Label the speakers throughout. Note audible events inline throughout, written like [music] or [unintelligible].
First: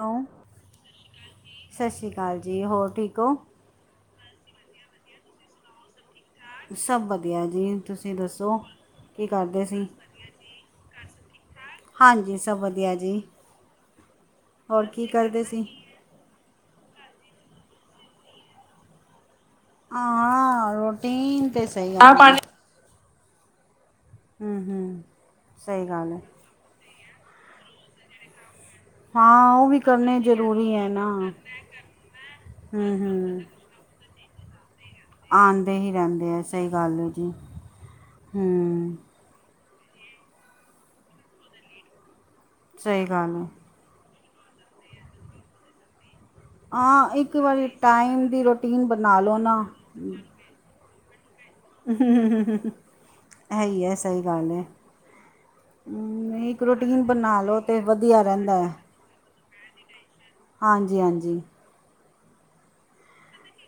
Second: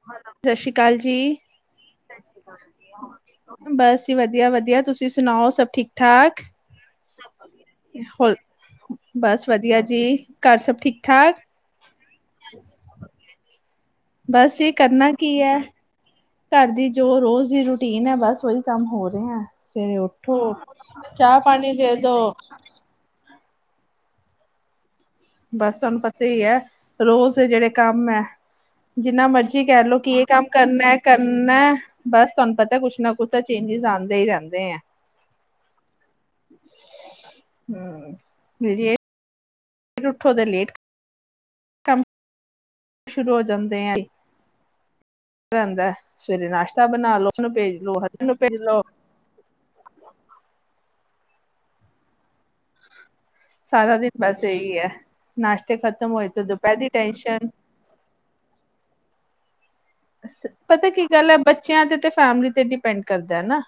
Speaker 1: Hello
Speaker 2: ਸਤਿ ਸ੍ਰੀ ਅਕਾਲ ਜੀ ਸਤਿ ਸ੍ਰੀ ਅਕਾਲ ਜੀ ਹੋਰ ਠੀਕ ਹੋ ਬਸ। ਵਧੀਆ ਵਧੀਆ ਤੁਸੀਂ ਸੁਣਾਓ ਸਭ ਠੀਕ ਠਾਕ
Speaker 1: ਸਭ ਵਧੀਆ ਜੀ ਤੁਸੀਂ
Speaker 2: ਹੋ
Speaker 1: ਦੱਸੋ? ਕੀ
Speaker 2: ਬਸ
Speaker 1: ਕਰਦੇ
Speaker 2: ਵਧੀਆ
Speaker 1: ਸੀ
Speaker 2: ਜੀ ਘਰ ਸਭ ਠੀਕ ਠਾਕ?
Speaker 1: ਹਾਂਜੀ ਸਭ ਵਧੀਆ ਜੀ।
Speaker 2: ਬਸ ਇਹ
Speaker 1: ਹੋਰ
Speaker 2: ਕਰਨਾ ਕੀ
Speaker 1: ਕਰਦੇ
Speaker 2: ਹੈ?
Speaker 1: ਸੀ
Speaker 2: ਘਰ ਦੀ ਜੋ ਰੋਜ਼ ਦੀ ਰੂਟੀਨ ਹੈ ਬਸ ਓਹੀ ਕੰਮ ਹੋ ਰਹੇ ਆ। ਸਵੇਰੇ ਉਠੋ
Speaker 1: ਹਾਂ
Speaker 2: ਚਾਹ
Speaker 1: ਰੋਟੀਨ ਤਾਂ
Speaker 2: ਪਾਣੀ
Speaker 1: ਸਹੀ
Speaker 2: ਦੇਦੋ।
Speaker 1: ਗੱਲ ਹਮ--ਹਮ
Speaker 2: ਬਸ ਤੁਹਾਨੂੰ ਪਤਾ ਹੀ ਹੈ ਰੋਜ਼ ਜਿਹੜੇ ਕੰਮ ਹੈ। ਜਿੰਨਾ
Speaker 1: ਹਾਂ
Speaker 2: ਮਰਜੀ
Speaker 1: ਉਹ ਵੀ
Speaker 2: ਕਹਿ ਲਓ ਕਿ
Speaker 1: ਕਰਨੇ
Speaker 2: ਇਹ ਕੰਮ
Speaker 1: ਜ਼ਰੂਰੀ ਹੈ ਨਾ ਹੂੰ
Speaker 2: ਕਰਨਾ-ਕਰਨਾ ਬਸ ਤੁਹਾਨੂੰ ਪਤਾ ਕੁੱਛ ਨਾ ਕੁੱਛ
Speaker 1: ਹੂੰ
Speaker 2: ਤਾਂ ਚੇਂਜਜ। ਜਾਂਦੇ ਹੀ ਰਹਿੰਦੇ ਆ
Speaker 1: ਆਉਂਦੇ ਹੀ ਰਹਿੰਦੇ ਆ ਸਹੀ ਗੱਲ ਹੈ ਜੀ
Speaker 2: ਫਿਰ ਉੱਠੋ ਦੇ ਲੇਟ ਕੰਮ
Speaker 1: ਸਹੀ
Speaker 2: ਸ਼ੁਰੂ
Speaker 1: ਗੱਲ
Speaker 2: ਹੋ
Speaker 1: ਹੈ
Speaker 2: ਜਾਂਦੇ ਆ ਰਹਿੰਦਾ ਹੈ ਸਵੇਰੇ ਨਾਸ਼ਤਾ
Speaker 1: ਹਾਂ
Speaker 2: ਬਣਾ ਲੋ
Speaker 1: ਇੱਕ
Speaker 2: ਉਹ ਨੂੰ
Speaker 1: ਵਾਰੀ
Speaker 2: ਭੇਜ ਲੋ ਹੱਟੀ
Speaker 1: ਟਾਈਮ
Speaker 2: ਨੂੰ
Speaker 1: ਦੀ
Speaker 2: ਭੇਜ ਲੋ
Speaker 1: ਰੂਟੀਨ ਬਣਾ ਲਓ ਨਾ ਇਹੀ ਹੈ
Speaker 2: ਸਾਰਾ ਦਿਨ
Speaker 1: ਸਹੀ
Speaker 2: ਬਸ
Speaker 1: ਗੱਲ ਹੈ
Speaker 2: ਇਹੀ ਨਾਸ਼ਤੇ ਖਤਮ ਹੋਏ ਤੇ
Speaker 1: ਨਹੀਂ
Speaker 2: ਦੁਪਹਿਰ ਦੀ
Speaker 1: ਰੂਟੀਨ ਬਣਾ
Speaker 2: ਟੈਨਸ਼ਨ
Speaker 1: ਲੋ ਤੇ ਵਧੀਆ ਰਹਿੰਦਾ ਹੈ
Speaker 2: ਪਤਾ
Speaker 1: ਹਾਂਜੀ
Speaker 2: ਕੀ ਗੱਲ ਹੈ
Speaker 1: ਹਾਂਜੀ
Speaker 2: ਬੱਚਿਆਂ ਤੇ-ਤੇ ਫੈਮਲੀ ਤੇ ਡਿਪੈਂਡ ਕਰਦਾ ਹੇਨਾ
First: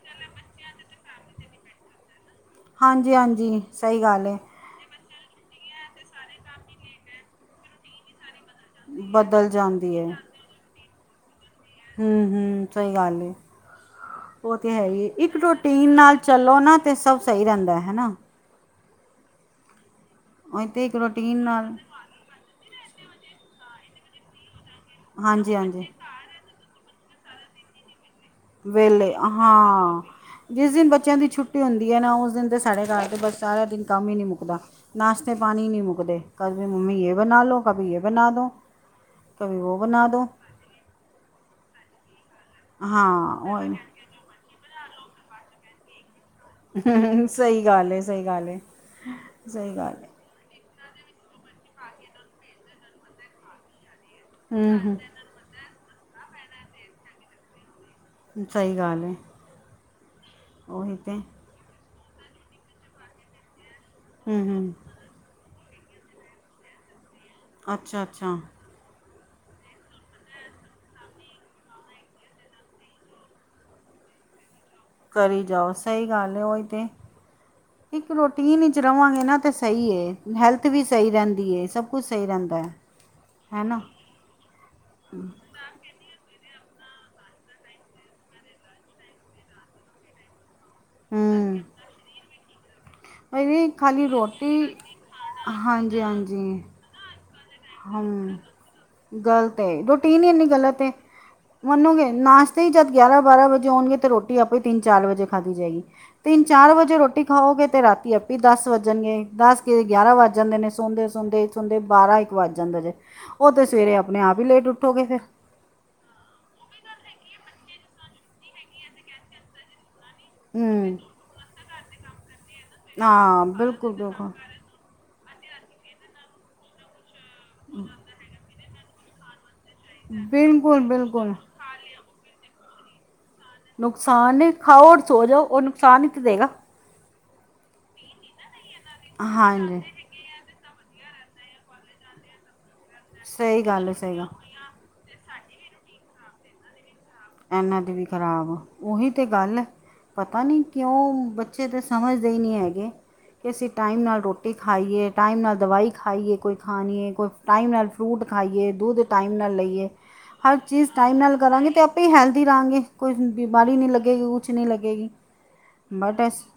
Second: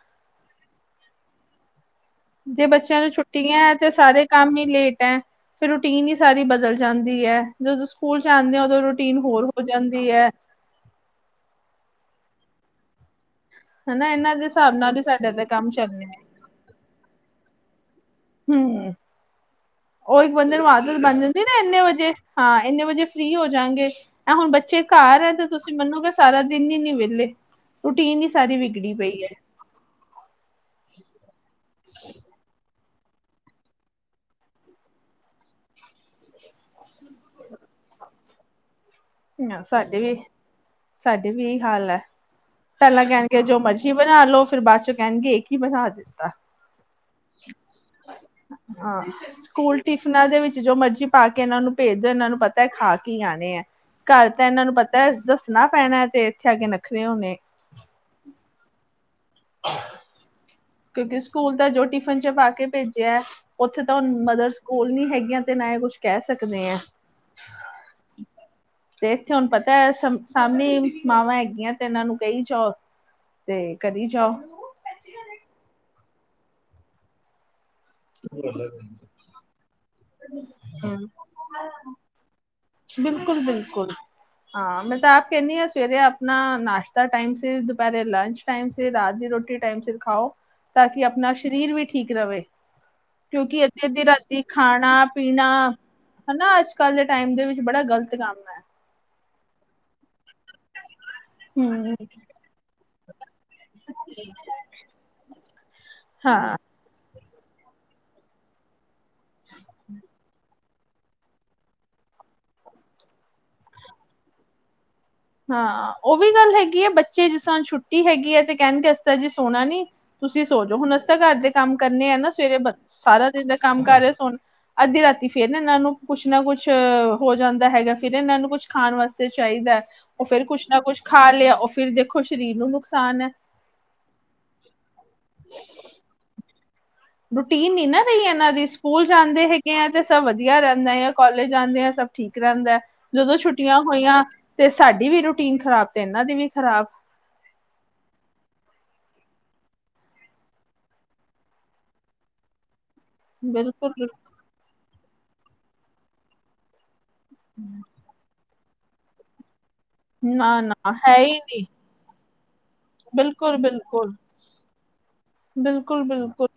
Speaker 2: ਜੇ ਬੱਚਿਆਂ ਨੂੰ
Speaker 1: ਹਾਂਜੀ ਹਾਂਜੀ
Speaker 2: ਛੁੱਟਟੀਆਂ ਤੇ
Speaker 1: ਸਹੀ
Speaker 2: ਸਾਰੇ
Speaker 1: ਗੱਲ ਹੈ
Speaker 2: ਕੰਮ ਹੀ ਲੇਟ ਹੈ ਫਿਰ ਰੂਟੀਨ ਹੀ ਸਾਰੀ ਬਦਲ ਜਾਂਦੀ ਹੈ ਜਦੋਂ ਸਕੂਲ ਜਾਂਦੇ ਓਦੋਂ ਰੂਟੀਨ ਹੋਰ ਹੋ ਜਾਂਦੀ ਹੈ
Speaker 1: ਹਮ-ਹਮ ਸਹੀ ਗੱਲ
Speaker 2: ਹਨਾ ਇਹਨਾਂ ਦੇ
Speaker 1: ਉਹ ਤੇ
Speaker 2: ਹਿਸਾਬ
Speaker 1: ਹੈ
Speaker 2: ਨਾਲ
Speaker 1: ਹੀ
Speaker 2: ਸਾਡਾ
Speaker 1: ਇੱਕ
Speaker 2: ਤਾਂ ਕੰਮ
Speaker 1: ਰੋਟੀਨ
Speaker 2: ਚੱਲਣਾ
Speaker 1: ਨਾਲ ਚਲੋ ਨਾ ਤੇ ਸਭ ਸਹੀ ਰਹਿੰਦਾ ਹੈ ਹਨਾ
Speaker 2: ਹਮ ਉਹ ਇੱਕ ਬੰਦੇ
Speaker 1: ਉਹੀ
Speaker 2: ਨੂੰ
Speaker 1: ਤਾਂ ਇੱਕ
Speaker 2: ਆਦਤ ਬਣ
Speaker 1: ਰੂਟੀਨ
Speaker 2: ਜਾਂਦੀ ਨਾ
Speaker 1: ਨਾਲ
Speaker 2: ਇੰਨੇ ਵਜੇ ਹਾਂ ਇੰਨੇ ਵਜੇ ਫ੍ਰੀ ਹੋ ਜਾਣਗੇ ਨਾ ਹੁਣ ਬ ਚ ਘਰ ਹੈ ਤੇ
Speaker 1: ਹਾਂਜੀ
Speaker 2: ਤੁਸੀਂ
Speaker 1: ਹਾਂਜੀ
Speaker 2: ਮੰਨੋਗੇ ਸਾਰਾ ਦਿਨ ਹੀ ਨੀ ਵਿਹਲੇ ਰੂਟੀਨ ਹੀ ਸਾਰੀ ਵਿਗੜੀ
Speaker 1: ਵੇਹਲੇ
Speaker 2: ਪਈ
Speaker 1: ਹਾਂ ਜਿਸ ਦਿਨ ਬੱਚਿਆਂ ਦੀ ਛੁੱਟੀ ਹੁੰਦੀ ਹੈ ਨਾ ਉਸ ਦਿਨ ਤੇ ਸਾਡੇ ਘ ਬਸ ਸਾਰਾ ਦਿਨ ਕੰਮ ਹੀ ਨਹੀਂ ਮੁੱਕਦਾ ਨਾਸ਼ਤੇ ਪਾਣੀ ਨਹੀਂ ਮੁੱਕਦੇ ਕਦੇ ਮੰਮੀ ਇਹ ਬਣਾ ਲਓ ਕਭੀ ਇਹ ਬਣਾ ਬਨਾਂ ਦੋ ਕਭੀ ਉਹ
Speaker 2: ਸਾਡੇ
Speaker 1: ਬਣਾ
Speaker 2: ਵੀ
Speaker 1: ਦੋ
Speaker 2: ਸਾਡੇ ਵੀ ਇਹ ਹਾਲ ਹੈ ਪਹਿਲਾਂ
Speaker 1: ਹਾਂ
Speaker 2: ਕਹਿਣਗੇ ਜੋ
Speaker 1: ਉਹ
Speaker 2: ਮਰਜੀ ਬਣਾ ਲੋ ਫਿਰ ਬਾਅਦ ਚੋਂ ਕਹਿਣਗੇ ਇਹ ਕੀ ਬਣਾ ਦਿੱਤਾ
Speaker 1: ਹੂੰ, ਸਹੀ ਗੱਲ ਏ, ਸਹੀ ਗੱਲ ਏ,
Speaker 2: ਹਾਂ
Speaker 1: ਸਹੀ
Speaker 2: ਸਕੂਲ
Speaker 1: ਗੱਲ ਏ।
Speaker 2: ਟਿਫਨਾਂ ਦੇ ਵਿੱਚ ਜੋ ਮਰਜੀ ਪਾ ਕੇ ਇਹਨਾਂ ਨੂੰ ਭੇਜ ਦਿਓ ਇਹਨਾਂ ਨੂੰ ਪਤਾ ਹੈ ਖਾ ਕੀ ਆਣੇ ਹੈ ਘਰ ਤਾਂ ਇਹਨਾਂ ਨੂੰ
Speaker 1: ਹੂੰ-ਹੂੰ,
Speaker 2: ਪਤਾ ਦੱਸਣਾ ਪੈਣਾ ਤੇ ਇੱਥੇ ਆ ਕੇ ਨਖਰੇ ਹੋਣੇ
Speaker 1: ਸਹੀ ਗੱਲ ਉਹੀ ਤੇ
Speaker 2: ਕਿਉਂਕਿ ਸਕੂਲ ਦਾ ਜੋ ਟਿਫਿਨ ਚ ਪਾ ਕੇ ਭੇਜਿਆ ਉੱਥੇ ਤਾ ਮਦਰਸ
Speaker 1: ਹੂੰ-ਹੂੰ,
Speaker 2: ਕੋਲ ਨੀ ਹੈਗੀਆਂ ਤੇ ਨਾ ਇਹ ਕੁਛ ਕਹਿ ਸਕਦੇ ਆ
Speaker 1: ਅੱਛਾ-ਅੱਛਾ
Speaker 2: ਤੇ ਇੱਥੇ ਹੁਣ ਪਤਾ ਹੈ ਸਾਹਮਣੇ ਮਾਵਾਂ ਹੈਗੀਆਂ ਤੇ ਇਹਨਾਂ ਨੂੰ ਕਹੀ ਚੋ ਤੇ ਕਰੀ ਜਾਓ
Speaker 1: ਕਰੀ ਜਾਓ ਸਹੀ ਗੱਲ ਹੈ ਉਹੀ ਤੇ ਇੱਕ ਰੂਟੀਨ ਵਿੱਚ ਰਹਾਂਗੇ ਨਾ ਤਾਂ ਸਹੀ ਹੈ ਹੈਲਥ ਵੀ ਸਹੀ ਰਹਿੰਦੀ ਹੈ ਸਭ ਕੁਛ ਸਹੀ ਰਹਿੰਦਾ ਹੈਨਾ,
Speaker 2: ਬਿਲਕੁਲ-ਬਿਲਕੁਲ ਹਾਂ ਮੈਂ ਤਾਂ ਆਪ ਕਹਿੰਦੀ ਹਾਂ ਸਵੇਰੇ ਆਪਣਾ ਨਾਸ਼ਤਾ ਟਾਈਮ ਸ ਦੁਪਹਿਰੇ ਲੰਚ ਟਾਈਮ ਸ ਰਾਤ ਦੀ ਰੋਟੀ ਟਾਈਮ ਸੀ ਖਾਓ ਤਾਂ ਕਿ ਆਪਣਾ
Speaker 1: ਹੂੰ,
Speaker 2: ਸਰੀਰ ਵੀ ਠੀਕ ਰਵੇ
Speaker 1: ਇਹ
Speaker 2: ਕਿਉਂਕਿ
Speaker 1: ਵੀ
Speaker 2: ਅੱਧੀ-ਅੱਧੀ
Speaker 1: ਖਾਲੀ
Speaker 2: ਰਾਤੀ
Speaker 1: ਰੋਟੀ
Speaker 2: ਖਾਣਾ ਪੀਣਾ
Speaker 1: ਹਾਂਜੀ-ਹਾਂਜੀ,
Speaker 2: ਹਨਾ ਅੱਜ ਕੱਲ ਦੇ ਟਾਈਮ ਦੇ ਵਿੱਚ ਬੜਾ ਗ਼ਲਤ ਤੇ ਕੰਮ ਹੈ
Speaker 1: ਗ਼ਲਤ ਏ ਰੁਟੀਨ ਹੀ ਇੰਨੀ ਗਲਤ ਏ
Speaker 2: [inaudible]
Speaker 1: ਮੰਨੋਗੇ ਨਾਸ਼ਤੇ ਹੀ ਜਦ ਗਿਆਰਾਂ ਬਾਰਾਂ ਵਜੇ ਆਉਣਗੇ ਤੇ ਰੋਟੀ ਆਪੇ ਤਿੰਨ ਚਾਰ ਵਜੇ ਖਾਧਦੀ ਜਾਏਗੀ ਤਿੰਨ ਚਾਰ
Speaker 2: ਹਾਂ
Speaker 1: ਚਾਰ ਵਜੇ ਰੋਟੀ ਖਾਓਗੇ ਤੇ ਰਾਤੀ ਆਪੇ ਦਸ ਵੱਜਣਗੇ ਦੱਸ ਕੇ ਗਿਆਰਾਂ ਵੱਜ ਜਾਂਦੇ ਨੇ ਸੋਂਦੇ-ਸੌਦੇ ਸੁਣਦੇ ਬਾਰਾਂ ਇੱਕ ਵੱਜ ਜਾਂਦਾ ਜੇ ਉਹ ਤੇ ਸਵੇਰੇ ਆਪਣੇ ਆਪ ਹੀ ਲੇਟ ਉੱਠੋਗੇ ਫੇਰ
Speaker 2: ਹਾਂ ਉਹ ਵੀ ਗੱਲ ਹੈਗੀ ਆ। ਬੱਚੇ ਜਿਸ ਤਰ੍ਹਾਂ ਛੁੱਟੀ ਹੈਗੀ ਹੈ। ਤੇ ਕਹਿਣਗੇ ਅਦਾ ਜੀ ਸੋਣਾ ਨੀ ਤੁਸੀਂ ਸੋਚੋ ਹੁਣ
Speaker 1: ਹੂੰ
Speaker 2: ਅਸੀਂ ਤਾਂ ਘਰ ਦੇ ਕੰਮ ਕਰਨੇ ਆ ਨਾ। ਸਵੇਰੇ ਸਾਰਾ
Speaker 1: ਹਾਂ
Speaker 2: ਦਿਨ ਦਾ ਕੰਮ
Speaker 1: ਬਿਲਕੁਲ
Speaker 2: ਕਰ ਰਿਹਾ।
Speaker 1: ਬਿਲਕੁਲ
Speaker 2: ਸਣ ਅੱਧੀ ਰਾਤੀ ਫੇਰ ਨਾ ਇਹਨਾਂ ਨੂੰ ਕੁਛ ਨਾ ਕੁਛ ਹੋ ਜਾਂਦਾ ਹੈਗਾ। ਫਿਰ ਇਹਨਾਂ ਨੂੰ ਕੁੱਝ ਖਾਣ ਵਾਸਤੇ ਚਾਹੀਦਾ ਉਹ ਫੇਿਰ ਕੁਛ
Speaker 1: ਬਿਲਕੁਲ
Speaker 2: ਨਾ ਕੁਛ ਖਾ
Speaker 1: ਬਿਲਕੁਲ
Speaker 2: ਲਿਆ ਉਹ ਫਿਰ ਦੇਖੋ ਸਰੀਰ ਨੂੰ ਨੁਕਸਾਨ ਹੈ।
Speaker 1: ਨੁਕਸਾਨ ਨ ਖਾਓ ਰ ਸੋ ਜਾਓ ਉਹ ਨੁਕਸਾਨ ਹੀ ਤੇ ਦੇਗਾ।
Speaker 2: ਰੂਟੀਨ ਨ ਨਾ ਰਹੀ ਇਹਨਾਂ ਦੀ ਸਕੂਲ ਜਾਂਦੇ ਹੈਗੇ
Speaker 1: ਹਾਂਜੀ
Speaker 2: ਆ ਤੇ ਸਭ ਵਧੀਆ ਵਧੀਆ ਰਹਿੰਦਾ ਹੈ ਕੋਾਲਜ ਜਾਂਦੇ ਆ ਸਭ ਠੀਕ ਰਹਿੰਦਾ ਜਦੋਂ
Speaker 1: ਸਹੀ
Speaker 2: ਛੁੱਟੀਆਂ
Speaker 1: ਗੱਲ ਹੈ ਸਹੀ
Speaker 2: ਹੋਈਆਂ
Speaker 1: ਗੱਲ
Speaker 2: ਤੇ ਸਾਡੀ ਵੀ ਰੁਟੀ ਟੀਨ ਖਰਾਬ ਤੇ ਇਹਨਾਂ ਦੀ ਵੀ ਖਰਾਬ।
Speaker 1: ਇਹਨਾਂ ਦੀ ਵੀ ਖ਼ਰਾਬ ਉਓਹੀ ਤੇ ਗੱਲਇਹ। ਪਤਾ ਨਹੀਂ ਕਿਉਂ ਬੱਚੇ ਤਾਂ ਸਮਝਦੇ ਹੀ ਨਹੀਂ ਹੈਗੇ। ਕਿ ਅਸੀਂ ਟਾਈਮ
Speaker 2: ਬਿਲਕੁਲ
Speaker 1: ਨਾਲ ਰੋਟੀ ਖਾਈਏ ਟਾਈਮ ਨਾਲ ਦਵਾਈ ਖਾਈਏ ਕੋਈ ਖਾਣੀਏ। ਕੋਈ ਟਾਈਮ ਨਾਲ ਫਰੂਟ ਖਾਈਏ ਦੁੱਧ ਟਾਈਮ ਨਾਲ ਲਈਏ ਹਰ
Speaker 2: ਨਾ
Speaker 1: ਚੀਜ਼
Speaker 2: ਨਾ ਹੈ
Speaker 1: ਟਾਈਮ
Speaker 2: ਹੀ
Speaker 1: ਨਾਲ
Speaker 2: ਨਹੀਂ
Speaker 1: ਕਰਾਂਗੇ ਅਤੇ ਆਪ ਹੈਲਦੀ ਰਹਾਂਗੇ ਕੋਈ
Speaker 2: ਬਿਲਕੁਲ
Speaker 1: ਬਿਮਾਰੀ ਨਹੀਂ
Speaker 2: ਬਿਲਕੁਲ
Speaker 1: ਲੱਗੇਗੀ ਕੁ ਨਹੀਂ ਲੱਗੇਗੀ
Speaker 2: ਬਿਲਕੁਲ
Speaker 1: ਬਟ ਐ
Speaker 2: ਬਿਲਕੁਲ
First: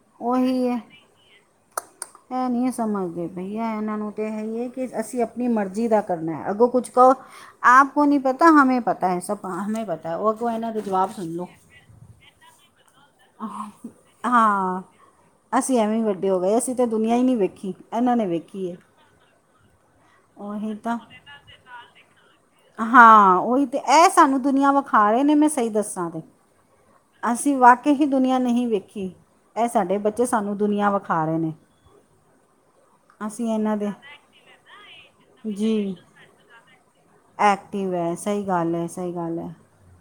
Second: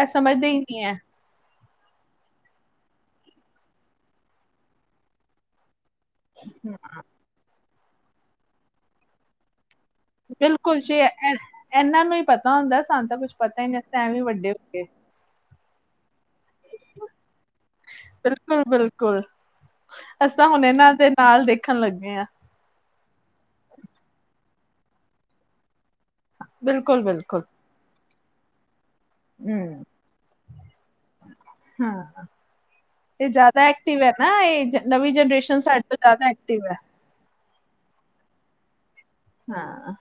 Speaker 2: ਇਹ ਸਮਝਦੇ ਹੀ ਨਹੀਂ ਹੈ।
Speaker 1: ਇਹ ਨਹੀਂ ਸਮਝਦੇ ਬਈਆ ਇਹਨਾਂ ਨੂੰ ਤੇ ਹੈ-ਹੈ ਕਿ ਅਸੀਂ ਆਪਣੀ ਮਰਜ਼ੀ ਦਾ। ਕਰਨਾ ਹੈ ਅੱਗੋਂ ਕੁਛ ਕਹੋ ਆਪ ਕੋ ਨਹੀਂ ਪਤਾ ਹਮੇ ਪਤਾ ਹੈ। ਸਭ ਹਮੇ ਪਤਾ ਹੈ ਉਹ ਅੱਗੋਂ ਇਹਨਾਂ
Speaker 2: ਬਿਲਕੁਲ
Speaker 1: ਦੇ
Speaker 2: ਜੀ
Speaker 1: ਜਵਾਬ ਸੁਣ ਲਓ
Speaker 2: ਇਹਨਾਂ ਨੂੰ ਹੀ ਪਤਾ ਹੁੰਦਾ ਸੰਤ ਤਾਂ ਕੁੱਛ ਪਤਾ ਹੀ ਵਸਤੇ ਐਵੇ ਵੀ ਵੱਡੇ ਹੋ
Speaker 1: ਹਾਂ
Speaker 2: ਗਏ
Speaker 1: ਅਸੀਂ ਐਵੇਂ ਹੀ ਵੱਡੇ ਹੋ ਗਏ ਅਸੀਂ ਤਾਂ ਦੁਨੀਆਂ ਹੀ ਨਹੀਂ ਵੇਖੀ ਇਹਨਾਂ ਨੇ ਵੇਖੀ ਹੈ।
Speaker 2: ਅਸੀ ਤੇ ਹੁਣ
Speaker 1: ਉਹੀ
Speaker 2: ਇਹਨਾਂ
Speaker 1: ਤਾਂ
Speaker 2: ਦੇ ਨਾਲ ਦੇਖਣ ਲੱਗੇ ਹਾਂ।
Speaker 1: ਹਾਂ ਉਹੀ ਤੇ ਇਹ ਸਾਨੂੰ ਦੁਨੀਆਂ ਵਿਖਾ ਰਹੇ ਨੇ ਮੈਂ ਸਹੀ ਦੱਸ
Speaker 2: ਬਿਲਕੁਲ ਬਿਲਕੁਲ
Speaker 1: ਅਸੀਂ ਵਾਕੇ ਹੀ ਦੁਨੀਆਂ ਨਹੀਂ ਵੇਖੀ ਕੀ ਇਹ
Speaker 2: ਹਮ
Speaker 1: ਸਾਡੇ ਬੱਚੇ ਸਾਨੂੰ ਦੁਨੀਆਂ ਵਿਖਾ ਰਹੇ ਨੇ।
Speaker 2: ਹਾਂ ਇਹ
Speaker 1: ਅਸੀਂ
Speaker 2: ਜ਼ਿਆਦਾ
Speaker 1: ਇਹਨਾਂ ਦੇ
Speaker 2: ਐਕਟਿਵ ਹੈ ਨਾ ਇਹ ਨਵੀਂ ਜਨਰੇਸ਼ਨ ਸਾਡੇ
Speaker 1: ਜੀ
Speaker 2: ਤੋਂ ਜ਼ਿਆਦਾ ਐਕਟਿਵ ਹੈ।
Speaker 1: ਐਕਟਿਵ ਵੀਿਆ ਸਹੀ ਗੱਲ ਹੈ।
Speaker 2: ਹਾਂ।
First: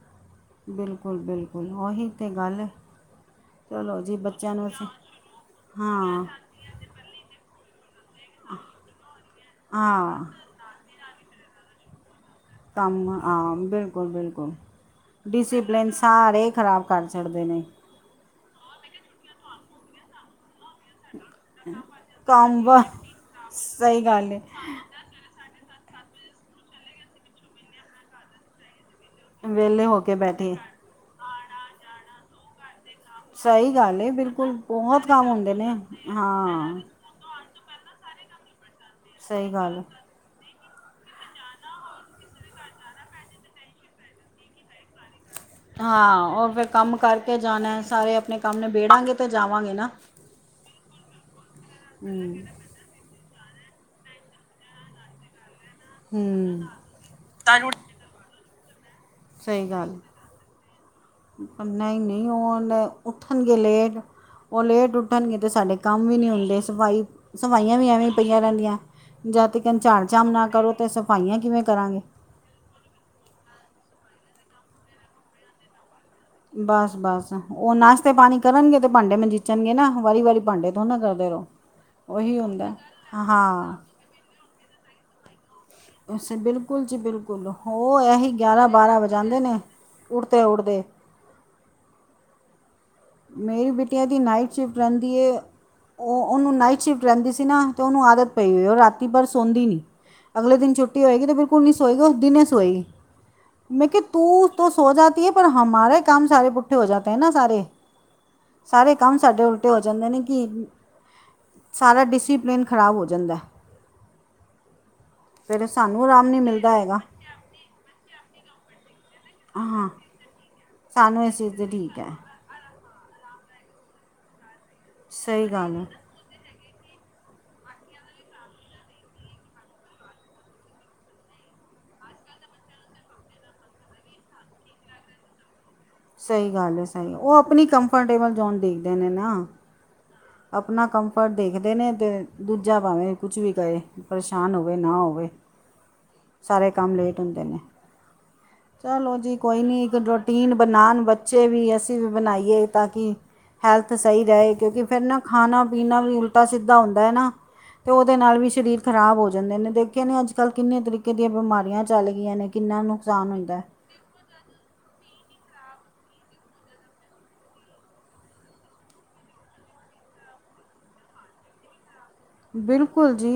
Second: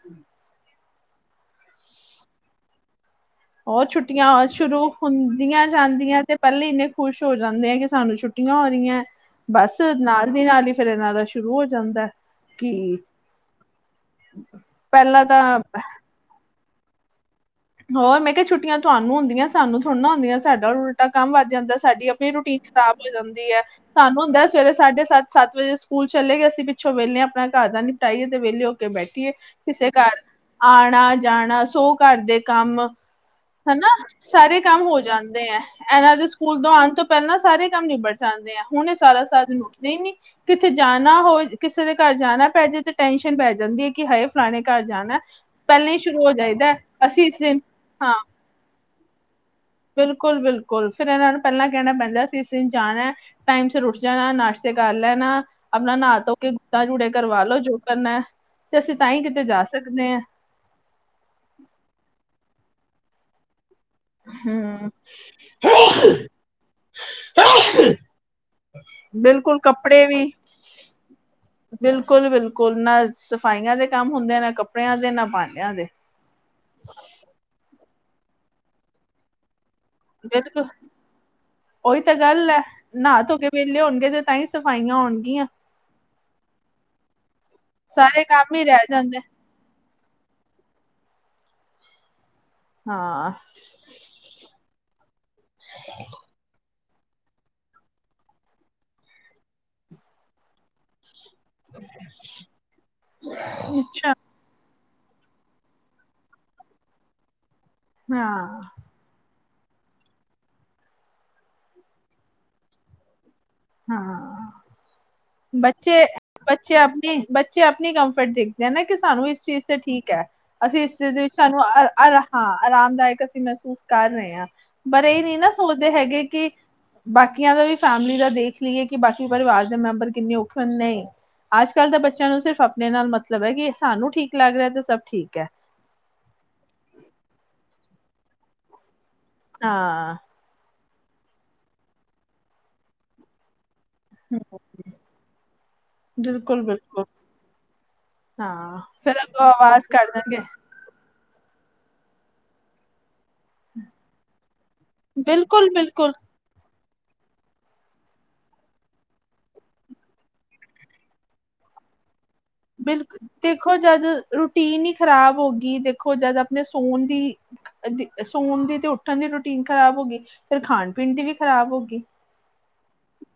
Speaker 1: ਬਿਲਕੁਲ-ਬਿਲਕੁਲ ਉਓਹੀ ਤਾਂ ਗੱਲ ਇਹ।
Speaker 2: ਉਹ ਛੁੱਟੀਆਂ ਸ਼ੁਰੂ ਹੁੰਦੀਆਂ ਜਾਂਦੀਆਂ
Speaker 1: ਹਾਂ
Speaker 2: ਤੇ ਪਹਿਲੇ ਇੰਨੇ ਖੁਸ਼ ਹੋ ਜਾਂਦੇ ਆ ਕਿ ਸਾਨੂੰ ਛੁੱਟੀਆਂ ਹੋ ਰਹੀਆਂ ਹੈ ਬਸ
Speaker 1: ਹਾਂ
Speaker 2: ਨਾਲ ਦੀ ਨਾਲ ਹੀ ਫਿਰਨਾ ਦਾ ਸ਼ੁਰੂ ਹੋ ਜਾਂਦਾ ਕਿ
Speaker 1: ਕੰਮ ਆਾਂ ਬਿਲਕੁਲ
Speaker 2: ਪਹਿਲਾਂ ਤਾਂ
Speaker 1: ਬਿਲਕੁਲ-ਡਿਸਪਲਿਨ ਸਾਰੇ ਖ਼ਰਾਬ ਕਰ ਡਦੇ
Speaker 2: ਹੋਰ ਮੈਂ ਕਿਹਾ ਛੱਟੀਆਂ ਤੁਹਾਨੂੰ ਹੁੰਦੀਆਂ ਸਾਨੂੰ ਥੋੜ੍ਹ ਨਾ ਹੁੰਦੀਆਂ ਸਾਡਾ ਉਲਟਾ ਕੰਮ ਵੱਧ ਜਾਂਦਾ ਸਾਡੀ ਆਪਣੀ ਰੂਟੀਨ
Speaker 1: ਕੰਮ ਵਾ
Speaker 2: ਖਰਾਬ ਹੋ ਜਾਂਦੀ ਹੈ
Speaker 1: ਸਹੀ
Speaker 2: ਸਾਨੂੰ
Speaker 1: ਗੱਲ ਏ
Speaker 2: ਹੁੰਦਾ ਸਵੇਰੇ ਸਾਢੇ ਸੱਤ-ਸੱਤ ਵਜੇ। ਸਕੂਲ ਚਲੇ ਗਏਸੀਂ ਪਿੱਛੋਂ ਵਹਲੇ ਹਾਂ। ਆਪਣਾ ਘਰ ਦਾ ਨ ਪਟਾਈਏ ਤੇ ਵਿਹਲੇਓ ਬੈਠੀਏ
Speaker 1: ਵਿਹਲੇ
Speaker 2: ਕਿਸੇ
Speaker 1: ਹੋ ਕੇ
Speaker 2: ਘਰ
Speaker 1: ਬੈਠੇ
Speaker 2: ਆਣਾ ਜਾਣਾ ਸੋ ਘਰ ਦੇ ਕੰਮ
Speaker 1: ਸਹੀ
Speaker 2: ਹਨਾ
Speaker 1: ਗੱਲ ਏ ਬਿਲਕੁਲ
Speaker 2: ਸਾਰੇ ਕੰਮ ਹੋ
Speaker 1: ਬਹੁਤ
Speaker 2: ਜਾਂਦੇ
Speaker 1: ਹੁੰਦੇ
Speaker 2: ਹੈ
Speaker 1: ਨੇ
Speaker 2: ਇਹਨਾਂ ਦੇ ਸਕੂਲ ਤੋਂ
Speaker 1: ਹਾਂ
Speaker 2: ਆਉਣ ਤੋਂ ਪਹਿਲਾਂ ਸਾਰੇ ਮ ਨਿਬੜ ਜਾਂਦੇ ਆ ਹੁਣ ਇਹ ਸਾਰਾ ਸਾਥ
Speaker 1: ਸਹੀ ਗੱਲ
Speaker 2: ਉੱਠਦੇ ਹੀ ਨ ਕਿੱਥੇ ਜਾਣਾ ਹੋ ਕਿਸੇ ਦੇ ਘਰ ਜਾਣਾ ਪਜੇ ਤੇ ਟੈਸ਼ਨ ਪੈ ਜਾਂਦੀ ਹੈ। ਕਿ ਹਾ ਫਲਾਣੇ ਘਰ ਜਾਣਾ ਪਹਿਲਾਂ ਹੀ
Speaker 1: ਹਾਂ
Speaker 2: ਸ਼ੁਰੂ ਹੋ
Speaker 1: ਉਹ ਫਿਰ
Speaker 2: ਜਾਈਦਾ,
Speaker 1: ਕੰਮ
Speaker 2: ਅਸੀਂ।
Speaker 1: ਕਰਕੇ
Speaker 2: ਇਸ ਦਿਨ
Speaker 1: ਜਾਣਾ,
Speaker 2: ਹਾਂ
Speaker 1: ਸਾਰੇ ਆਪਣੇ ਕੰਮ ਨਬੇੜਾਂਗੇ ਤੇ ਜਾਵਾਂਗੇ ਨਾ
Speaker 2: ਫੇਰ ਇਹਨਾਂ ਨੂੰ ਪਹਿਲਾਂ ਕਹਿਣਾ ਪੈਂਦਾ, ਅਸੀ
Speaker 1: ਹੂੰ
Speaker 2: ਇਸ ਦਿਨ ਜਾਣਾ, ਟਾਈਮ ਸਿਰ ਉੱਠ ਜਾਣਾ, ਨਾਸ਼ਤੇ ਕਰ ਲੈਣਾ ਆਪਣਾ ਨਾਹਾ ਤੋਂ ਕੇ
Speaker 1: ਹੂੰ
Speaker 2: ਗੁੱਤਾ ਜੁੜੇ ਕਰਵਾ ਲੋ ਜੋ ਕਰਨਾ ਤੇ ਅਸੀਂ ਤਾਂ ਹੀ ਕਿਤੇ ਜਾ
Speaker 1: ਸਹੀ ਗੱਲ
Speaker 2: ਸਕਦੇ ਹਾਂ
Speaker 1: ਪਰ ਨਹੀਂ-ਨਹੀਂ ਉਹ ਉੱਠਣ ਗ ਲੇਟ। ਉਹ
Speaker 2: ਹਮ
Speaker 1: ਲੇਟ ਉੱਠਣਗੇ ਤੇ ਸਾਡੇ ਕੰਮ ਵੀ ਨਹੀਂ ਹੁੰਦੇ ਸਫ਼ਾਈ ਸਫਾਈਆਂ ਵੀ ਐਵੇਂ ਪਈਆਂ ਰਹਿੰਦੀਆਂ। ਜਦ
Speaker 2: ਬਿਲਕੁਲ
Speaker 1: ਤੱਕ ਝਾੜ
Speaker 2: ਕੱਪੜੇ ਵੀ
Speaker 1: ਝਾਮ ਨਾ ਕਰੋ ਤਾਂ ਸਫਾਈਆਂ ਕਿਵੇਂ ਕਰਾਂਗੇ
Speaker 2: ਬਿਲਕੁਲ-ਬਿਲਕੁਲ ਨਾ ਸਫ਼ਾਈਆਂ ਦੇ ਕੰਮ ਹੁੰਦੇ ਆ ਨਾ ਕੱਪੜਿਆਂ ਦੇ ਨਾ ਭਾਂਡਿਆਂ ਦੇ।
Speaker 1: ਬਸ-ਬਸ ਉਹ ਨਾਸ਼ਤੇ ਪਾਣੀ ਕਰਨਗੇ ਤੇ ਭਾਂਡੇ ਮਜੀਚਣਗੇ ਨਾ ਵਾਰੀ-ਵਾਰੀ
Speaker 2: ਬਿਲਕੁਲ
Speaker 1: ਭਾਂਡੇ ਥੋੜ ਨਾ ਕਰਦੇ ਰਹੋ।
Speaker 2: ਉਹੀ ਤਾਂ ਗੱਲ ਹੈ
Speaker 1: ਹੁੰਦਾ
Speaker 2: ਨਾਹਾ ਧੋ ਕੇ
Speaker 1: ਹਾਂ
Speaker 2: ਵਿਹਲੇ ਹੋਣਗੇ ਤੇ ਤਾਂ ਹੀ ਸਫਾਈਆਂ ਹੋਣਗ
Speaker 1: ਅ ਬਿਲਕੁਲ ਜੀ ਬਿਲਕੁਲ ਉਹ
Speaker 2: ਸਾਰੇ
Speaker 1: ਐਹੀ
Speaker 2: ਕੰਮ ਹੀ
Speaker 1: ਗਿਆਰਾਂ
Speaker 2: ਰਹਿ
Speaker 1: ਬਾਰਾਂ ਵਜ ਜਾਂਦੇ ਨੇ ਉੜਦੇ-ਉੜਦੇ
Speaker 2: ਹਾਂ
Speaker 1: ਮੇਰੀ ਬਿੱਟੀਆ ਦੀ ਨਾਈਟ ਸ਼ਿਫਟ ਰਹਿੰਦੀ ਏ ਉਹ ਉਹਨੂੰ ਨਾਈਟ ਸ਼ਿਫਟ ਰਹਿੰਦੀ ਸੀ ਨਾ ਤੋ ਉਹਨੂੰ ਆਦਤ ਪਈ ਹੋਈ ਉਹ ਰਾਤੀ ਭਰ ਸੋਦੀ ਨੀ ਅਗਲੇ ਦਿਨ ਛੁੱਟੀ ਹੋਏਗੀ। ਤੇ ਬਿਲਕੁਲ ਨਹੀਂ ਉਹ ਦਿਨੇ ਸੋਇਗੀ ਮੈਂ ਕਿਹਾ
Speaker 2: ਅੱਛਾ
Speaker 1: ਤੂੰ ਵੋ ਸੋ ਜਾਤੀ ਹੈ ਪਰ ਹਮਾਰਾ ਕੰਮ ਸਾਰੇ ਪੁੱਠੇ ਹੋ ਜਾਤੇ ਹੈ ਨਾ ਸਾਰੇ
Speaker 2: ਹਾਂ
Speaker 1: ਸਾਰੇ ਕੰਮ ਸਾਡੇ ਉਲ ਟ ਹੋ ਜਾਂਦੇ ਨੇ ਕਿ ਸਾਰਾ ਡਿਸਪਲਿਨ ਖਰਾਬ ਹੋ ਜਾਂਦਾਏ।
Speaker 2: ਹਾਂ।
Speaker 1: ਫਿਰ ਸਾਨੂੰ ਆਰਾਮ ਨਹੀਂ ਮਿਲਦਾ
Speaker 2: ਬੱਚੇ-ਬੱਚੇ
Speaker 1: ਹੈਗਾ
Speaker 2: ਆਪਣੀ ਬੱਚੇ ਆਪਣੀ ਕੰਮਫਰਟ ਦੇਖਦੇ ਨਾ ਕਿਸ ਸਾਨੂੰ ਇਸ ਚੀਜ਼ ਤੇ
Speaker 1: ਹਾਂ
Speaker 2: ਠੀਕ ਹੈ ਅਸੀਂ ਇਸ ਚੀਜ਼ [unintelligible] ਸਾਨੂੰ ਆ ਆਰਾਮ ਹਾਂ। ਲਾਈਕ ਅਸੀਂ ਮਹਿਸੂਸ ਕਰ ਰਹੇ ਹਾਂ, ਪਰ ਇਹ ਨਹੀਂ
Speaker 1: ਸਹੀ
Speaker 2: ਨਾ
Speaker 1: ਗੱਲ ਹੈ
Speaker 2: ਸੋਚਦੇ ਹੈਗੇ ਕਿ ਬਾਕੀਆਂ ਦਾ ਵੀ ਫੈਮਿਲੀ ਦਾ ਦੇਖ ਲਈਏ, ਕਿ ਬਾਕੀ ਪਰਿਵਾਰ ਦੇ ਮੈਂਬਰ ਕਿੰਨੇ ਔਖੇ ਨੇ, ਨਹੀ। ਅੱਜ ਕੱਲ੍ਹ ਦੇ ਬੱਚਿਆਂ ਨੂੰ, ਸਿਰਫ਼ ਆਪਣੇ ਨਾਲ ਮਤਲਬ ਹੈ, ਕਿ ਸਾਨੂੰ ਠੀਕ ਲੱਗ ਰਿਹਾ ਤੇ ਸਭ ਠੀਕ ਹੈ।
Speaker 1: ਸਹੀ ਗੱਲ ਹੈ ਸਹੀ ਉਹ ਆਪਣੀ ਕੰਫਰਟੇਬਲ ਜ਼ੋਨ ਦੇਖ
Speaker 2: ਹਾਂ।
Speaker 1: ਆਪਣਾ ਕੰਫਰਟ ਦੇਖਦੇ ਨੇ, ਤੇ ਦੂਜਾ ਭਾਵੇਂ ਕੁਛ ਵੀ ਕਹੇ। ਪਰੇਸ਼ਾਨ ਹੋਵੇ ਨਾ ਹੋਵੇ,
Speaker 2: ਬਿਲਕੁਲ
Speaker 1: ਸਾਰੇ ਕੰਮ
Speaker 2: ਬਿਲਕੁਲ
Speaker 1: ਲੇਟ ਹੁੰਦੇ ਨੇ।
Speaker 2: ਹਾਂ
Speaker 1: ਚਲੋ
Speaker 2: ਫੇਰ
Speaker 1: ਜੀ
Speaker 2: ਅੱਗੋਂ
Speaker 1: ਕੋਈ ਨੀ
Speaker 2: ਆਵਾਜ਼
Speaker 1: ਇੱਕ
Speaker 2: ਕਰ ਦੇਣਗੇ
Speaker 1: ਰੋਟੀਨ ਬਨਾਨ ਬੱਚ ਇਹ ਵੀ ਅਸੀਂ ਵੀ ਬਣਾਈਏ, ਤਾਂ ਕਿ ਹੈਲਥ ਸਹੀ ਰਹੇ ਕਿਉਂਕਿ ਫਿਰ ਨਾ ਖਾਣਾ
Speaker 2: ਬਿਲਕੁਲ
Speaker 1: ਪੀਣਾ
Speaker 2: ਬਿਲਕੁਲ
Speaker 1: ਵੀ ਉਲਟਾ ਸਿਧਾ ਹੁੰਦਾ ਹੈ ਨਾ। ਤੇ ਉਹਦੇ ਨਾਲ ਵੀ ਸਰੀਰ ਖ਼ਰਾਬ ਹੋ ਜਾਂਦੇ ਨੇ ਦੇਖੇ ਨੇ ਅੱਜ ਕੱਲ੍ਹ ਕਿੰਨੇ ਤਰੀਕੇ ਦੀਆਂ ਬਿਮਾਰੀਆਂ ਚੱਲ ਗਈਆਂ ਨੇ ਕਿੰਨਾ
Speaker 2: ਬਿਲਕੁਲ,
Speaker 1: ਨੁਕਸਾਨ ਹੁੰਦਾ
Speaker 2: ਦੇਖੋ ਜਦ ਰੂਟੀਨ ਹੀ ਖ਼ਰਾਬ ਹੋ ਗਈ, ਦੇਖੋ ਜਦ ਆਪਣੇ ਸੋਨ ਦੀ ਸੋਨ ਦੀ ਤੇ ਉੱਠਣ ਦੀ ਰੂਟੀਨ ਖਰਾਬ ਹੋ ਗਈ ਫਿਰ ਖਾਣ ਪੀਣ ਦੀ ਵੀ ਖਰਾਬ ਹੋ ਗਈ।
Speaker 1: ਬਿਲਕੁਲ ਜੀ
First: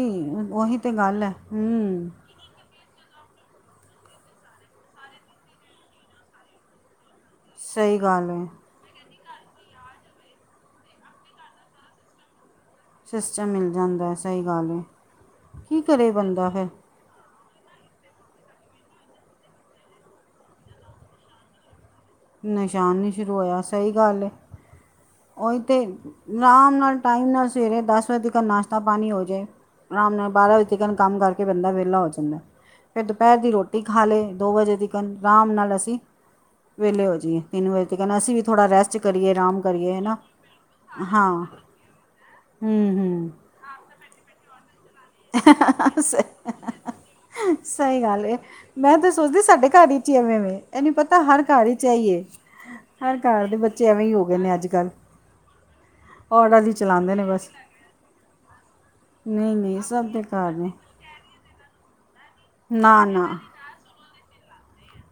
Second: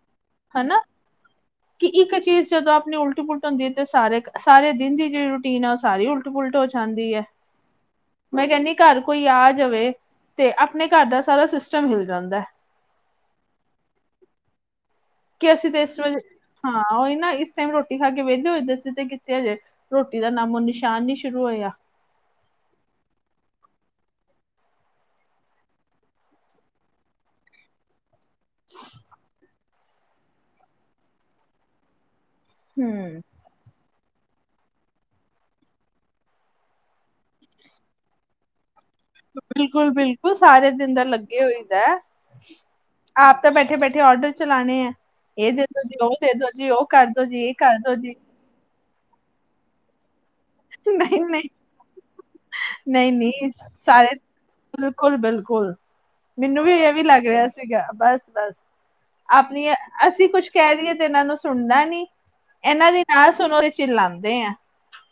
Speaker 1: ਉਹੀ
Speaker 2: ਹਨਾ
Speaker 1: ਤੇ ਗੱਲ ਹੈ,
Speaker 2: ਕਿ
Speaker 1: ਹੂ
Speaker 2: ਇੱਕ ਚੀਜ਼ ਜਦੋਂ ਆਪਣੀ ਉਲਟ ਪੁਲਟ ਹੁੰਦੀ ਤੇ ਸਾਰੇ ਸਾਰੇ ਦਿਨ ਦੀ ਜਿਹੜੀ ਰੂਟੀਨ ਐ, ਉਹ ਸਾਰੀ ਉਲਟ ਪੁਲਟ ਹੋ ਜਾਂਦੀ ਏ।
Speaker 1: ਸਹੀ ਗੱਲ ਹੈ।
Speaker 2: ਕੋਈ ਆ ਜਾਵੇ, ਤੇ ਆਪਣੇ ਘਰ ਦਾ ਸਾਰਾ ਸਿਸਟਮ ਹਿਲ ਜਾਂਦਾ ਏ।
Speaker 1: ਸਿਸਟਮ ਹਿਲ ਜਾਂਦਾ ਏ ਸਹੀ ਗੱਲ ਏ।
Speaker 2: ਕਿ ਅਸੀਂ ਤੇ ਇਸ ਵੇ, ਹਾਂ ਉਹੀ ਨਾ ਟ ਰੋਟੀ ਖਾ ਕੇ ਵੇਲੇ ਹੋਏ ਦੇ ਸੀ, ਤੇ ਕਿੱਥੇ ਹਜੇ ਰੋਟੀ ਦਾ ਨਾਮੋ ਨਿਸ਼ਾਨ ਨੀ ਸ਼ੁਰੂ ਹੋਇਆ।
Speaker 1: ਨਿਸ਼ਾਨ ਨਹੀਂ ਸ਼ੁਰੂ ਹੋਇਆ, ਸਹੀ ਗੱਲ ਏ। ਔ ਹੀ ਤੇ, ਆਰਾਮ ਨਾਲ ਟਾਈਮ ਨਾਲ ਸਵੇਰੇ ਦਸ ਵਜੇ ਨਾਸ਼ਤਾ ਪਾਣੀ ਹੋ ਜਾਏ, ਆਰਾਮ ਨਾਲ ਬਾਰਾਂ ਵਜੇ ਤਕ ਕੰਮ ਕਰਕੇ ਬੰਦਾ ਵੇਲਾ ਹੋ ਜਾਂਦਾਏ। ਫਿਰ
Speaker 2: ਹੂੰ।
Speaker 1: ਦੁਪਹਿਰ ਦੀ ਰੋਟੀ ਖਾ ਲਏ, ਦੋ ਵਜੇ ਤਿਕਨ ਆਰਾਮ ਨਾਲ ਅਸੀਂ। ਵੇਲੇ ਹੋ ਜਈਏ, ਤਿੰਨ ਵਜੇ ਤਿਕਣ ਅਸੀਂ ਵੀ ਥੋੜਾ ਰੈਸਟ ਕਰੀਏ ਆਰਾਮ ਕਰੀਏ ਹੈ ਨਾ
Speaker 2: ਬਿਲਕੁਲ-ਬਿਲਕੁਲ ਸਾਰੇ ਦਿਨ ਦਾ
Speaker 1: ਹਾਂ
Speaker 2: ਲੱਗੇ ਹੋਈ ਦਾ ਐ।
Speaker 1: ਹੂੰ ਹੂੰ
Speaker 2: ਆਪ ਤਾਂ ਬੈਠੇ-ਬੈਠੇ ਆਰਡਰ ਚਲਾਨੇ ਏ। ਏ ਦੇ ਦੋ ਜੀ, ਉਹ ਦੇ ਦੋ ਜੀ, ਉਹ ਕਰਦੋ ਜੀ, ਏ
Speaker 1: ਸਹੀ
Speaker 2: ਕਰਦੋ
Speaker 1: ਸਹੀ
Speaker 2: ਜੀ।
Speaker 1: ਗੱਲ ਏ ਮੈਂ ਤੇ ਸੋਚਦੀ ਸੀ ਸਾਡੇ ਘਰ ਵਿੱਚ ਹੀ ਐਵੇਂ ਵੇ, ਐਨੀ ਪੱਤਾ ਹਰ ਘਰ ਚ ਇਹੀ ਏ। ਹਰ ਘਰ
Speaker 2: ਨਹੀਂ-ਨਹੀਂ
Speaker 1: ਦੇ ਬੱਚੇ ਐਵੇਂ ਹੀ
Speaker 2: ਸਾਰੇ
Speaker 1: ਹੋ ਗਏ ਨੇ ਅੱਜ ਕੱਲ੍ਹ
Speaker 2: ਬਿਲਕੁਲ-ਬਿਲਕੁਲ। ਮੈਨੂੰ
Speaker 1: ਔਡਰ
Speaker 2: ਵੀ ਐਵੇਂ ਹੀ
Speaker 1: ਚਲਾਉਂਦੇ ਨੇ
Speaker 2: ਲੱਗ ਰਿਹਾ
Speaker 1: ਬਸ
Speaker 2: ਸੀਗਾ, ਬਸ-ਬਸ
Speaker 1: ਨਹੀਂ ਮ
Speaker 2: ਅਸੀਂ ਕੁਛ ਕਹਿ ਦਈਏ ਤੇ ਇਹਨਾਂ ਨੂੰ ਸੁਣਦਾ ਨੀ, ਇਹਨਾਂ ਦੀ ਨਾ ਸੁਣੋ, ਤੇ ਜਿਲਾਂਦੇ ਐ।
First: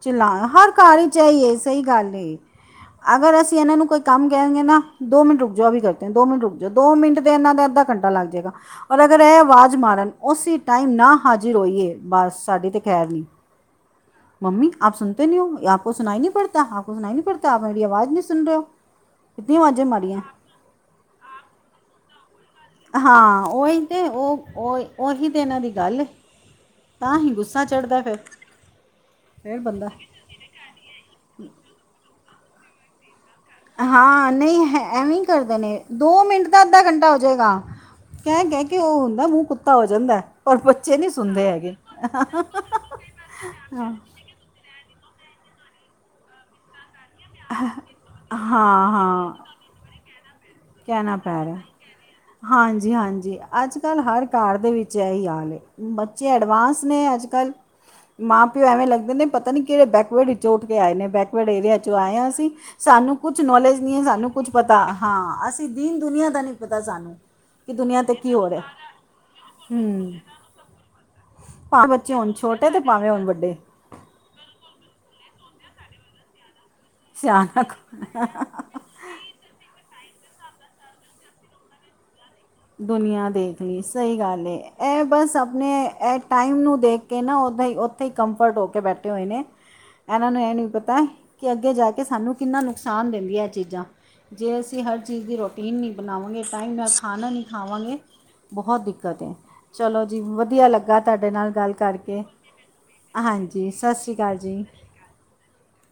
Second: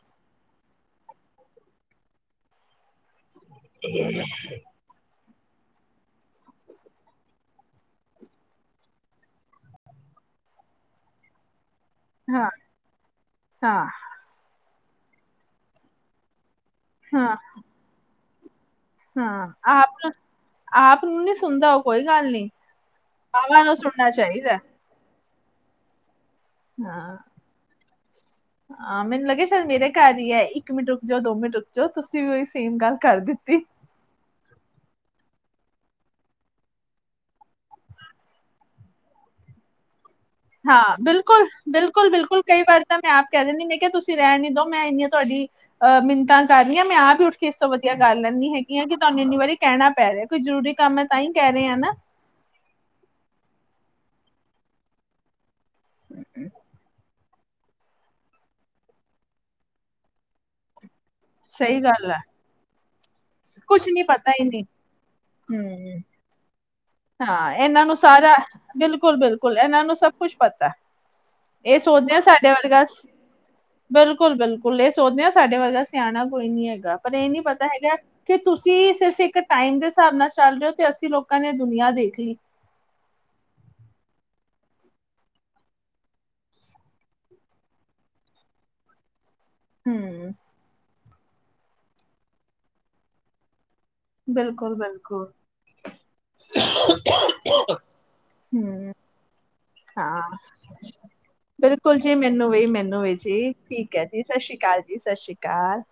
Speaker 1: ਚਲਾਾਹ ਹਰ ਅਰ ਚ ਇਹੀ ਐ, ਸਹੀ ਗੱਲ ਅਗਰ ਅਸੀਂ ਇਹਨਾਂ ਨੂੰ ਕੋਈ ਕਮ ਕੈਨਗੇ ਨਾ, ਦੋ ਮਿੰਟੁ ਰੁਕ ਜੋ ਵੀ ਕਰਦੇ ਦੋ ਮਿੰਟ ਰੁਕੋ, ਦੋ ਮਿੰਟ ਤੇ ਇਹਨਾ ਦਾ ਅੱਧਾ ਘੰਟਾ ਲੱਗ ਜਾਏਗਾ, ਔਰ ਅਗਰ ਇਹ ਆਵਾਜ਼ ਮਾਰਨ ਉਸੀ ਉਸੀ ਟਾਈਮ ਨਾ ਹਾਜ਼ਰ ਹੋਈਏ ਬਸ
Speaker 2: ਹਾਂ
Speaker 1: ਸਾਡੀ ਤੇ ਖੈਰ ਨੀ,
Speaker 2: ਹਾਂ
Speaker 1: ਮੰਮੀ ਆਪ ਸੁਣਤੇ ਨੀ ਹੋ ਆਪਕੋ ਸੁਨਾਈ ਨੀ ਪੜਤੀ। ਕਿਆ ਆਪਕੋ ਸੁਣਾਈ ਨੀ
Speaker 2: ਹਾਂ
Speaker 1: ਪੜਤਾ, ਮੇਰੀ ਆਵਾਜ਼ ਨਹੀਂ ਸੁਣ ਰਹੇ ਹੋ।
Speaker 2: ਹਾਂ ਆਪ ਨੂੰ ਆਪ ਨੂੰ ਨੀ ਸੁਣਦਾ, ਔ ਕੋਈ ਗੱਲ ਨਹੀ।
Speaker 1: ਹਾਂ ਓਹੀ ਤੇ ਉਹ ਹੀ ਓਹੀ ਤੇ, ਇਹਨਾਂ ਦੀ ਗੱਲ ਏ। ਤਾਂ
Speaker 2: ਹਾਂ
Speaker 1: ਹੀ ਗੁੱਸਾ ਚੜ੍ਹਦਾ।
Speaker 2: ਹਾਂ ਮੈਨੂੰ ਲੱਗਿਆ ਸ਼ਾਇਦ ਮੇਰੇ ਘਰ ਹੀ ਹੈ, ਇੱਕ ਮਿੰਟ ਰੁਕ ਜਾਓ, ਦੋ ਮਿੰਟ ਰੁਕ ਜਾਓ ਤੁਸੀਂ ਤੁਸੀ ਵੀ ਉਹੀ ਸੇਮ ਗੱਲ ਕਰ ਦਿੱਤੀ।
Speaker 1: ਹਾਂ ਨਹੀਂ ਹੈ, ਐਵੇਂ ਕਰਦੇ ਨੇ। ਦੋ ਮਿੰਟ ਤਾਂ ਅੱਧਾ ਘੰਟਾ ਹੋ ਜਾਵੇਗਾ, ਕਹਿ ਕਹਿ ਕੇ ਉਹ ਹੁੰਦਾ, ਮੂੰਹ ਕੁੱਤਾ ਹੋ ਜਾਂਦਾ। ਪਰ
Speaker 2: ਹਾਂ
Speaker 1: ਬੱਚੇ ਨਹੀਂ ਸੁਣਦੇ
Speaker 2: ਬਿਲਕੁਲ
Speaker 1: ਹੈਗੇ
Speaker 2: ਬਿਲਕੁਲ ਬਿਲਕੁਲ ਕਈ ਵਾਰ ਤਾਂ ਮੈਂ ਆਪ ਕਹਿ ਦਿੰਦੀ, ਮੈਂ ਕਿਹਾ ਤੁਸੀਂ ਰਹਿਣ ਨੀ ਦੋ ਮੈਂ ਇੰਨੀਆਂ ਤੁਹਾਡੀ ਅਹ ਮਿੰਨਤਾਂ ਕਰ ਰਹੀ ਹ ਮੈਂ ਆਪ ਉੱਠ ਕੇ ਇਸ ਤੋਂ ਵਧੀਆ
Speaker 1: ਹਾਂ
Speaker 2: ਗੱਲਿੰਨੀ ਹੈਗੀ ਆ ਕਿ ਤੁਹਾਨੂੰ
Speaker 1: ਹਾਂ
Speaker 2: ਇੰਨੀ ਵਾਰੀ ਕਹਿਣਾ ਪੈ ਰਿਹਾ ਕੋਈ ਜ਼ਰੂਰੀ ਕੰਮ ਹੈ
Speaker 1: ਕਹਿਣਾ
Speaker 2: ਤਾਂ ਹੀ
Speaker 1: ਪੈ
Speaker 2: ਕਹਿ
Speaker 1: ਰਿਹਾ
Speaker 2: ਰਹੇ ਆ ਨਾ
Speaker 1: ਹਾਂਜੀ ਹਾਂਜੀ ਅੱਜ ਅੱਜ ਕੱਲ੍ਹ ਹਰ ਘਰ ਦੇ ਵਿੱਚ ਇਹ ਹੀ ਆਾਲਏ ਬੱਚੇ ਐਡਵਾਂਸ ਨੇ ਅੱਜ ਕੱਲ੍ਹ ਮਾਂ ਪਿਓ ਐਵੇਂ ਲੱਗਦੇ ਨੇ ਪਤਾ ਨੀ ਕਿਹੜੇ ਬੈਕਵਰਡ ਵਿੱਚ ਉੱਠ ਕੇ ਆਏ ਨੇ ਬੈਕਰਡ ਏਰੀਆ
Speaker 2: ਸਹੀ
Speaker 1: ਚੋਂ
Speaker 2: ਗੱਲ
Speaker 1: ਆਏ
Speaker 2: ਹੈ
Speaker 1: ਹ ਅਸੀਂ ਸਾਨੂੰ ਕੁਛ ਨੌਲੇਜ
Speaker 2: ਨੀ
Speaker 1: ਨਹੀਂ ਸਾਨੂੰ
Speaker 2: ਹੀ
Speaker 1: ਕੁਛ
Speaker 2: ਨਹੀਂ
Speaker 1: ਪਤਾ ਹਾਂ ਅਸੀਂ ਦੀਨ
Speaker 2: ਹਮ
Speaker 1: ਦੁਨੀਆਂ ਦਾ ਨਹੀਂ ਪਤਾ ਸਾਨੂੰ
Speaker 2: ਹਾਂ
Speaker 1: ਕਿ
Speaker 2: ਇਹਨਾਂ ਨੂੰ
Speaker 1: ਦੁਨੀਆ 'ਤੇ ਕੀ
Speaker 2: ਸਾਰਾ
Speaker 1: ਹੋ ਰਿਹਾ
Speaker 2: ਬਿਲਕੁਲ ਬਿਲਕੁਲ ਇਹਨਾਂ ਨੂੰ ਸਭ
Speaker 1: ਹੂੰ
Speaker 2: ਕੁਛ ਪਤਾ ਇਹ
Speaker 1: ਭਾਵੇਂ ਬੱਚੇ
Speaker 2: ਸੋਚਦੇ ਹ
Speaker 1: ਹੁਣ
Speaker 2: ਸਾਡੇ
Speaker 1: ਛੋਟੇ ਅਤੇ
Speaker 2: ਵਰਗਾ
Speaker 1: ਭਾਵੇਂ ਹੁਣ ਵੱਡੇ
Speaker 2: ਬਿਲਕੁਲ ਬਿਲਕੁਲ ਇਹ ਸੋਚਦੇ ਆਾਂ ਸਾਡੇ ਵਰਗਾ ਸਿਆਣਾ ਕੋਈ ਨੀ ਹੈਗਾ ਪਰ ਇਹ ਨੀ ਪਤਾ ਹੈਗਾ ਕਿ
Speaker 1: ਸਿਆਣਾ
Speaker 2: ਤੁਸੀਂ ਸਿਰਫ ਇੱਕ ਟਾਈਮ ਦੇ ਹਿਸਾਬ ਨਾਲ ਚੱਲ ਰਿਓ ਤੇ ਅਸੀਂ ਲੋਕਾਂ ਨੇ ਦੁਨੀਆਂ ਦੇਖ ਲਈ
Speaker 1: ਦੁਨੀਆਂ ਦੇਖ ਲਈ ਸਹੀ ਗੱਲ ਇਹ ਬਸ ਆਪਣੇ ਟਾਈਮ ਨੂੰ ਦੇਖ ਕੇ ਨਾ ਉੱਦਾਂ ਹੀ ਉੱਥੇ ਹੀ ਕੰਫਰਟ ਹੋ ਕੇ ਬੈਠੇ ਹੋਏ ਨੇ ਇਹਨਾਂ
Speaker 2: ਹਮ
Speaker 1: ਨੂੰ ਇਹ ਨਹੀਂ ਪਤਾ ਕਿ ਅੱਗੇ ਜਾ ਕੇ ਸਾਨੂੰ ਕਿੰਨਾ ਨੁਕਸਾਨ ਦਿੰਦੀਆਂ ਇਹ ਚੀਜ਼ਾਂ ਜੇ
Speaker 2: ਬਿਲਕੁਲ
Speaker 1: ਅਸੀਂ ਹਰ ਚੀਜ਼
Speaker 2: ਬਿਲਕੁਲ
Speaker 1: ਦੀ ਰੋਟੀਨ ਨਹੀਂ ਬਣਾਵਾਂਗੇ ਟਾਈਮ ਨਾਲ ਖਾਣਾ ਨਹੀਂ ਖਾਵਾਂਗੇ ਬਹੁਤ
Speaker 2: ਹਮ
Speaker 1: ਦਿੱਕਤ ਹੈ ਚਲੋ ਜੀ
Speaker 2: ਹਾਂ
Speaker 1: ਵਧੀਆ ਲੱਗਾ ਤੁਹਾਡੇ ਨਾਲ ਗੱਲ
Speaker 2: ਬਿਲਕੁਲ ਜੀ
Speaker 1: ਕਰਕੇ
Speaker 2: ਮੈਨੂੰ ਵੀ ਮੈਨੂੰ ਵੀ ਜੀ ਠੀਕ ਹੈ ਜੀ ਸਤਿ ਸ਼੍ਰੀ ਅਕਾਲ ਜੀ ਸਤਿ ਸ਼੍ਰੀ ਅਕਾਲ